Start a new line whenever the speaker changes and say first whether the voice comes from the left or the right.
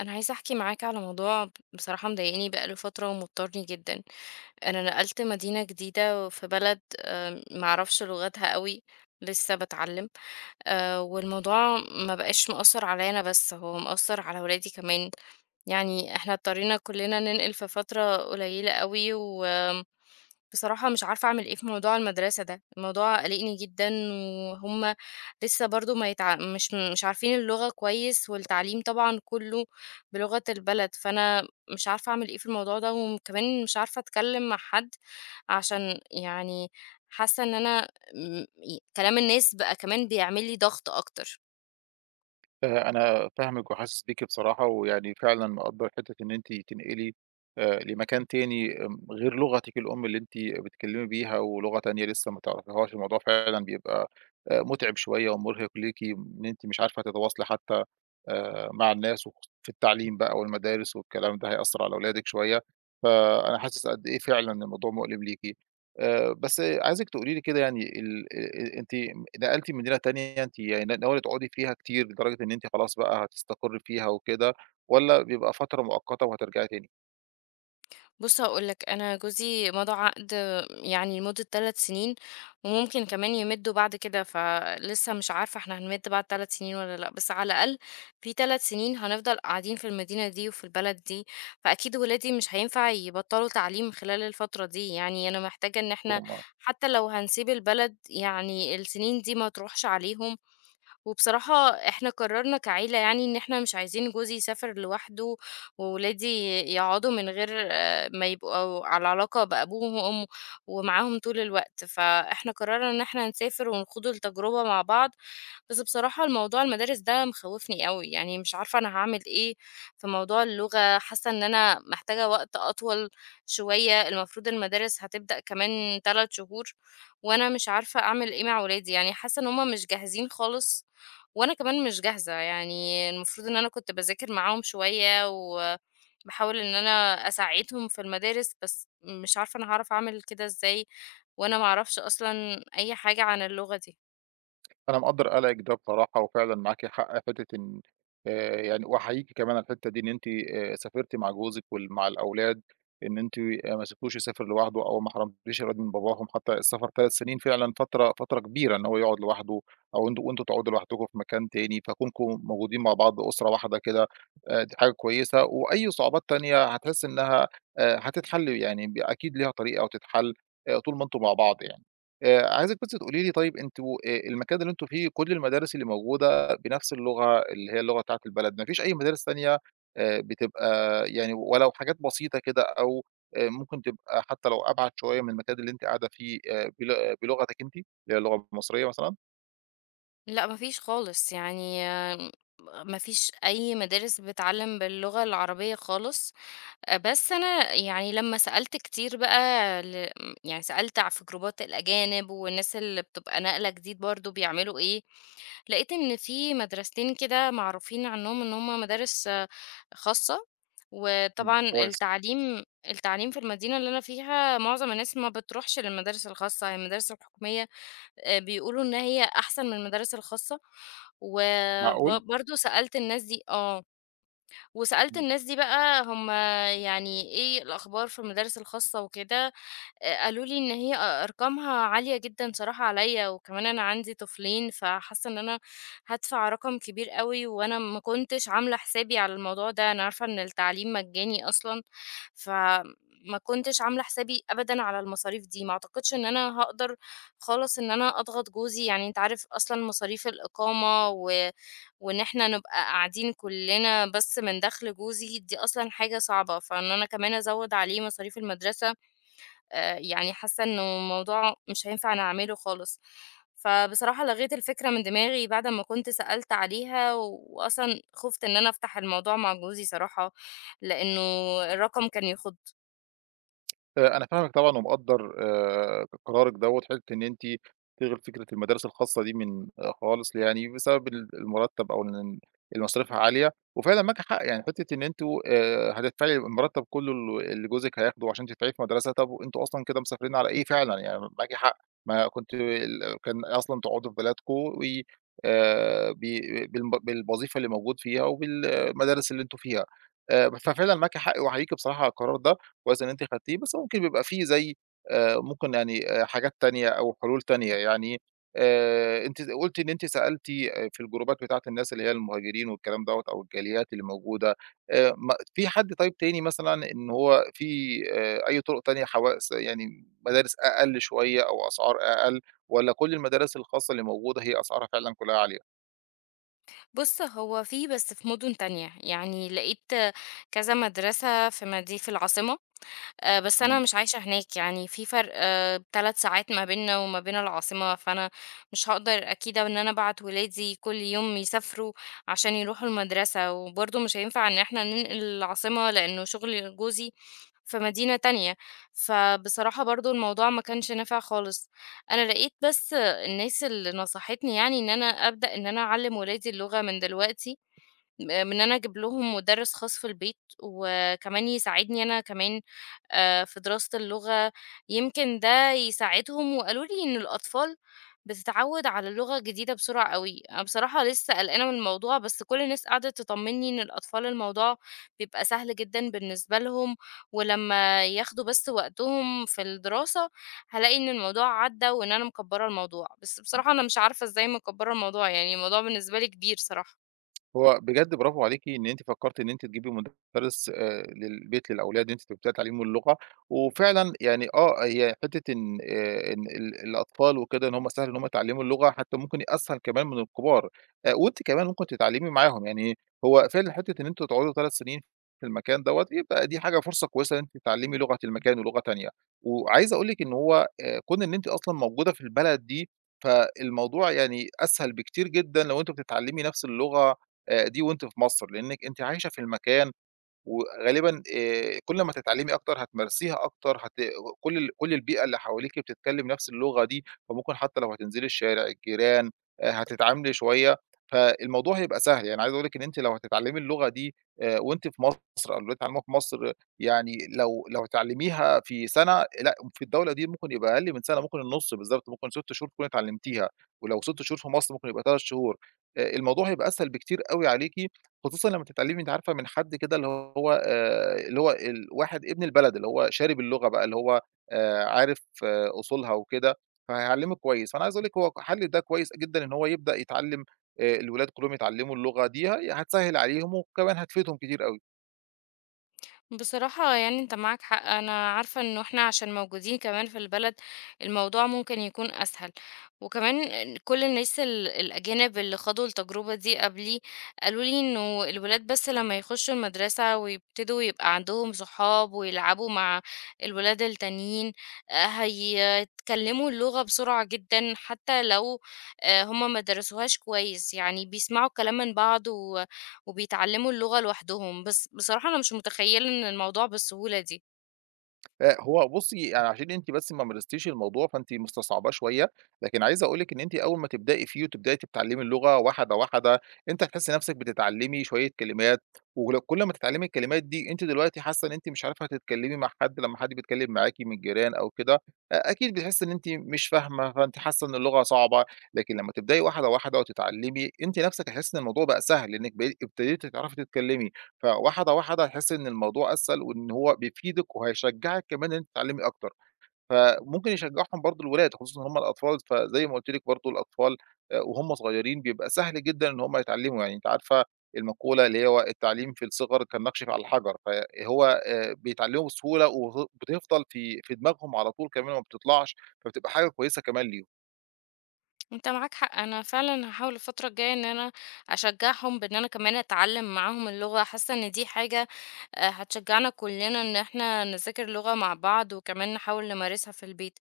left: انا عايزه احكي معاك على موضوع بصراحه مضايقني بقاله فتره ومضطرني جدا. انا نقلت مدينه جديده في بلد، معرفش لغتها قوي، لسه بتعلم. والموضوع ما بقاش مؤثر عليا انا بس هو مؤثر على ولادي كمان، يعني احنا اضطرينا كلنا ننقل في فتره قليله قوي. بصراحة مش عارفة أعمل إيه في موضوع المدرسة ده، الموضوع قلقني جدًا، وهُم لسه برضه ما يتع مش مش عارفين اللغة كويس والتعليم طبعًا كُلّه بلغة البلد، فأنا مش عارفة أعمل إيه في الموضوع ده وكمان مش عارفة أتكلّم مع حد عشان يعني حاسة إن أنا م ي كلام الناس بقى كمان بيعمل لي ضغط أكتر.
right: أنا فاهمِك وحاسس بيكِ بصراحة، ويعني فعلًا مقدّر حتّة إن أنتِ تنقلي لمكان تاني غير لغتِك الأم اللي أنتِ بتتكلمي بيها، ولغة تانية لسه ما تعرفيهاش، الموضوع فعلًا بيبقى مُتعب شوية ومُرهق ليكِ، إن أنتِ مش عارفة تتواصلي حتى مع الناس، وخص في التعليم بقى والمدارس والكلام ده هيأثّر على ولادِك شوية، فأنا حاسس قد إيه فعلًا الموضوع مؤلم ليكِ. بس عايزِك تقولي لي كده يعني ال أ أ أنتِ نقلتِ مدينة تانية، أنتِ يعني ناوية تقعدي فيها كتير لدرجة إن أنتِ خلاص بقى هتستقري فيها وكده، والّا بيبقى فترة مؤقتة وهترجعي تاني؟
left: بُص هاقول لك، أنا جوزي مضى عقد يعني لمدة 3 سنين، وممكن كمان يمدّوا بعد كده، فلسه مش عارفة إحنا هنمِد بعد 3 سنين والّا لأ، بس على الأقل في 3 سنين هنفضل قاعدين في المدينة دي وفي البلد دي، فأكيد ولادي مش هينفع يبطّلوا تعليم خلال الفترة دي، يعني أنا محتاجة إن إحنا حتى لو هنسيب البلد يعني السنين دي ما تروحش عليهم. وبصراحة إحنا قررنا كعيلة يعني إن إحنا مش عايزين جوزي يسافر لوحده وولادي يقعدوا من غير ما يبقوا على علاقة بأبوهم وأمه ومعاهم طول الوقت، فإحنا قررنا إن إحنا نسافر ونخوض التجربة مع بعض. بس بصراحة الموضوع المدارس ده مخوفني قوي، يعني مش عارفة أنا هعمل إيه في موضوع اللغة، حاسة إن أنا محتاجة وقت أطول شوية. المفروض المدارس هتبدأ كمان 3 شهور وأنا مش عارفة أعمل إيه مع ولادي، يعني حاسة إن هما مش جاهزين خالص وأنا كمان مش جاهزة. يعني المفروض إن أنا كنت باذاكر معاهم شوية، وباحاول إن أنا أساعدهم في المدارس، بس مش عارفة أنا هاعرف أعمل كده إزاي، وأنا ما أعرفش أصلًا أي حاجة عن اللغة دي.
right: أنا مقدّر قلقِك ده بصراحة، وفعلًا معاكِ حق حتّة إن يعني وأحييكِ كمان على الحتّة دي إن أنتِ سافرتِ مع جوزِك مع الأولاد، إن أنتِ ما سبتوش يسافر لوحده أو ما حرمتيش الأولاد من باباهم. حتّى السفر 3 سنين فعلًا فترة كبيرة إن هو يقعد لوحده أو أنتم تقعدوا لوحدكم في مكان تاني، فكونكم موجودين مع بعض أسرة واحدة كده، دي حاجة كويسة، وأي صعوبات تانية هتحسّي إنّها هتتحل، يعني أكيد ليها طريقة وتتحل طول ما أنتم مع بعض يعني. عايزِك بس تقولي لي، طيب أنتم المكان اللي أنتم فيه كل المدارس اللي موجودة بنفس اللغة اللي هي اللغة بتاعة البلد، ما فيش أي مدارس تانية بتبقى يعني ولو حاجات بسيطة كده، أو ممكن تبقى حتى لو أبعد شوية من المكان اللي أنتِ قاعدة فيه بل آه، بلغتِك أنتِ، اللي هي اللغة المصرية مثلًا؟
left: لأ، ما فيش خالص، يعني ما فيش أي مدارس بتعلّم باللغة العربية خالص. بس أنا يعني لمّا سألت كتير بقى يعني سألت في جروبات الأجانب والناس اللي بتبقى ناقلة جديد برضه بيعملوا إيه، لقيت إن في مدرستين كده معروفين عنهم إن هُم مدارس خاصة. وطبعًا
right: كويس.
left: التعليم في المدينة اللي أنا فيها معظم الناس ما بتروحش للمدارس الخاصة، هي المدارس الحكومية. بيقولوا إن هي أحسن من المدارس الخاصة،
right: معقول!
left: برضه سألت الناس دي وسألت الناس دي بقى هم يعني إيه الأخبار في المدارس الخاصة وكده، قالوا لي إن هي أرقامها عالية جدًا صراحة عليّا، وكمان أنا عندي طفلين، فحاسة إن أنا هادفع رقم كبير أوي، وأنا ما كنتش عاملة حسابي على الموضوع ده، أنا عارفة إن التعليم مجاني أصلًا، فما كنتش عاملة حسابي أبدًا على المصاريف دي. ما أعتقدش إن أنا هاقدر خالص إن أنا أضغط جوزي، يعني أنت عارف أصلًا مصاريف الإقامة وإن إحنا نبقى قاعدين كلنا بس من دخل جوزي دي أصلًا حاجة صعبة، فإن أنا كمان أزوّد عليه مصاريف المدرسة، يعني حاسة إنه الموضوع مش هينفع نعمله خالص. فبصراحة لغيت الفكرة من دماغي بعد ما كنت سألت عليها، و- وأصلًا خُفت إن أنا أفتح الموضوع مع جوزي صراحة، لإنه الرقم كان يخُض.
right: أنا فاهمِك طبعًا ومقدّر قرارِك دوّة، حتّة إن أنتِ تلغي فكرة المدارس الخاصة دي من آه، خالص، يعني بسبب المرتّب أو إن اللي مصاريفها عالية، وفعلًا معاكِ حق، يعني حتّة إن أنتم هتدفعي المرتّب كلّه اللي جوزِك هياخده عشان تدفعيه في مدرسة، طَب وأنتم أصلًا كده مسافرين على إيه؟ فعلًا يعني معاكِ حق، ما كنتِ ال كان أصلًا تقعدوا في بلدكم و ب بالم بالوظيفة اللي موجود فيها وبالمدارس اللي أنتم فيها. ففعلًا معاكِ حق وأحييكِ بصراحة على القرار ده. كويس إن أنتِ خدتيه، بس ممكن بيبقى في زي ممكن يعني حاجات تانية أو حلول تانية. يعني أنتِ قُلتِ إن أنتِ سألتِ في الجروبات بتاعة الناس اللي هي المهاجرين والكلام دوّة أو الجاليات اللي موجودة، ما في حد طيب تاني مثلًا إن هو في أي طرق تانية حواس، يعني مدارس أقل شوية أو أسعار أقل، والّا كل المدارس الخاصة اللي موجودة هي أسعارها فعلًا كلها عالية؟
left: بُص، هو في بس في مُدن تانية، يعني لقيت كذا مدرسة في العاصمة، بس أنا مش عايشة هناك، يعني في فرق 3 ساعات ما بيننا وما بين العاصمة، فأنا مش هاقدر أكيد إن أنا أبعت ولادي كل يوم يسافروا عشان يروحوا المدرسة، وبرضه مش هينفع إن إحنا ننقل العاصمة لإنه شغل جوزي في مدينة تانية، فبصراحة برضه الموضوع ما كانش نافع خالص. أنا لقيت بس الناس اللي نصحتني يعني إن أنا أبدأ إن أنا أعلّم ولادي اللغة من دلوقتي، من إن أنا أجيب لهم مُدرّس خاص في البيت، وكمان يساعدني أنا كمان في دراسة اللغة، يمكن ده يساعدهم. وقالوا لي إن الأطفال بتتعوّد على اللغة الجديدة بسرعة أوي. أنا بصراحة لسه قلقانة من الموضوع، بس كل الناس قعدت تطمّني إن الأطفال الموضوع بيبقى سهل جدًا بالنسبة لهم، ولمّا ياخدوا بس وقتهم في الدراسة، هالاقي إن الموضوع عدّى وإن أنا مكبّرة الموضوع. بس بصراحة أنا مش عارفة إزاي مكبّرة الموضوع، يعني الموضوع بالنسبة لي كبير صراحة.
right: هو بجد برافو عليكِ إن أنتِ فكّرتِ إن أنتِ تجيبي مُدرّس للبيت للأولاد، إن أنتِ تبدئي تعليمهم اللغة، وفعلًا يعني آه، هي حتّة إن إن ال الأطفال وكده إن هم سهل إن هم يتعلموا اللغة، حتّى ممكن أسهل كمان من الكبار. وأنتِ كمان ممكن تتعلمي معاهم، يعني هو فعلًا حتّة إن أنتم تقعدوا 3 سنين في المكان دوّة، يبقى دي حاجة فرصة كويسة إن أنتِ تتعلمي لغة المكان ولغة تانية، وعايز أقول لِك إن هو كون إن أنتِ أصلًا موجودة في البلد دي، فالموضوع يعني أسهل بكتير جدًا لو أنتم بتتعلمي نفْس اللغة دي وأنتِ في مصر، لإنِّك أنتِ عايشة في المكان وغالبًا كل ما تتعلّمي أكتر هتمارسيها أكتر هت كل ال كل البيئة اللي حواليكِ بتتكلّم نفس اللغة دي، فممكن حتى لو هتنزلي الشارع، الجيران، هتتعاملي شوية، فالموضوع هيبقى سهل. يعني عايز أقول لِك إن أنتِ لو هتتعلّمي اللغة دي وأنتِ في مصر، أو لو هتتعلّموها في مصر، يعني لو هتتعلّميها في سنة، لأ، في الدولة دي ممكن يبقى أقل من سنة، ممكن النُص بالضبط، ممكن 6 شهور تكوني اتعلّمتيها، ولو 6 شهور في مصر ممكن يبقى 3 شهور. الموضوع هيبقى أسهل بكتير أوي عليكِ، خصوصًا لمّا تتعلّمي أنتِ عارفة من حد كده اللي هو اللي هو الواحد ابن البلد، اللي هو شارب اللغة بقى، اللي هو عارف آه، أصولها وكده، فهيعلّمِك كويس. فأنا عايز أقول لِك هو حل ده كويس جدًا، إن هو يبدأ يتعلّم الولاد كلّهم يتعلّموا اللغة دي، هي هتسهّل عليهم وكمان هتفيدهم كتير أوي.
left: بصراحة يعني انت معاك حق، انا عارفة انه احنا عشان موجودين كمان في البلد الموضوع ممكن يكون اسهل، وكمان كل الناس الاجانب اللي خاضوا التجربة دي قبلي قالوا لي انه الولاد بس لما يخشوا المدرسة ويبتدوا يبقى عندهم صحاب ويلعبوا مع الولاد التانيين، هيتكلموا اللغة بسرعة جدا، حتى لو هما ما درسوهاش كويس، يعني بيسمعوا كلام من بعض وبيتعلموا اللغة لوحدهم. بس بصراحة أنا مش متخيّلة إن الموضوع بالسهولة دي.
right: هو بُصّي، يعني عشان أنتِ بس ما مارستيش الموضوع، فأنتِ مستصعباه شوية، لكن عايز أقول لِك إن أنتِ أول ما تبدئي فيه وتبدئي تتعلمي اللغة واحدة، واحدة، أنتِ هتحسّي نَفْسِك بتتعلمي شوية كلمات، ولو كل ما تتعلمي الكلمات دي، أنتِ دلوقتي حاسّة إن أنتِ مش عارفة تتكلمي مع حد، لمّا حد بيتكلم معاكِ من الجيران أو كده، أكيد بتحسّي إن أنتِ مش فاهمة، فأنتِ حاسّة إن اللغة صعبة، لكن لمّا تبدئي واحدة، واحدة وتتعلمي، أنتِ نَفْسِك هتحسّي إن الموضوع بقى سهل، لإنِّك بقيتِ ابتديتِ تعرفي تتكلمي. فواحدة، واحدة هتحسّي إن الموضوع أسهل وإن هو بيفيدِك وهيشجّعِك كمان إن أنتِ تتعلّمي أكتر، فممكن يشجّعهم برضه الولاد، خصوصًا إن هم الأطفال، فزي ما قُلت لِك برضه الأطفال وهُم صغيّرين بيبقى سهل جدًا إن هم يتعلّموا. يعني أنتِ عارفة المقولة اللي هي و التعليم في الصِغَر كالنقش على الحجر، فهو بيتعلّموا بسهولة بتفضل في دماغهم على طول كمان ما بتطلعش، فبتبقى حاجة كويسة كمان ليهم.
left: أنت معاك حق، أنا فعلًا هاحاول الفترة الجاية إن أنا أشجّعهم بإن أنا كمان أتعلّم معاهم اللغة، حاسة إن دي حاجة هتشجّعنا كُلّنا إن إحنا نذاكر لغة مع بعض وكمان نحاول نمارسها في البيت.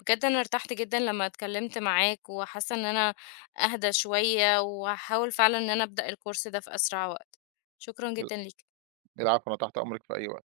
left: بجد أنا ارتحت جدًا لمّا اتكلّمت معاك وحاسة إن أنا أهدى شوية وهاحاول فعلًا إن أنا أبدأ الcourse ده في أسرع وقت. شكرًا
right: ال
left: جدًا ليك.
right: العفو، أنا تحت أمرِك في أي وقت.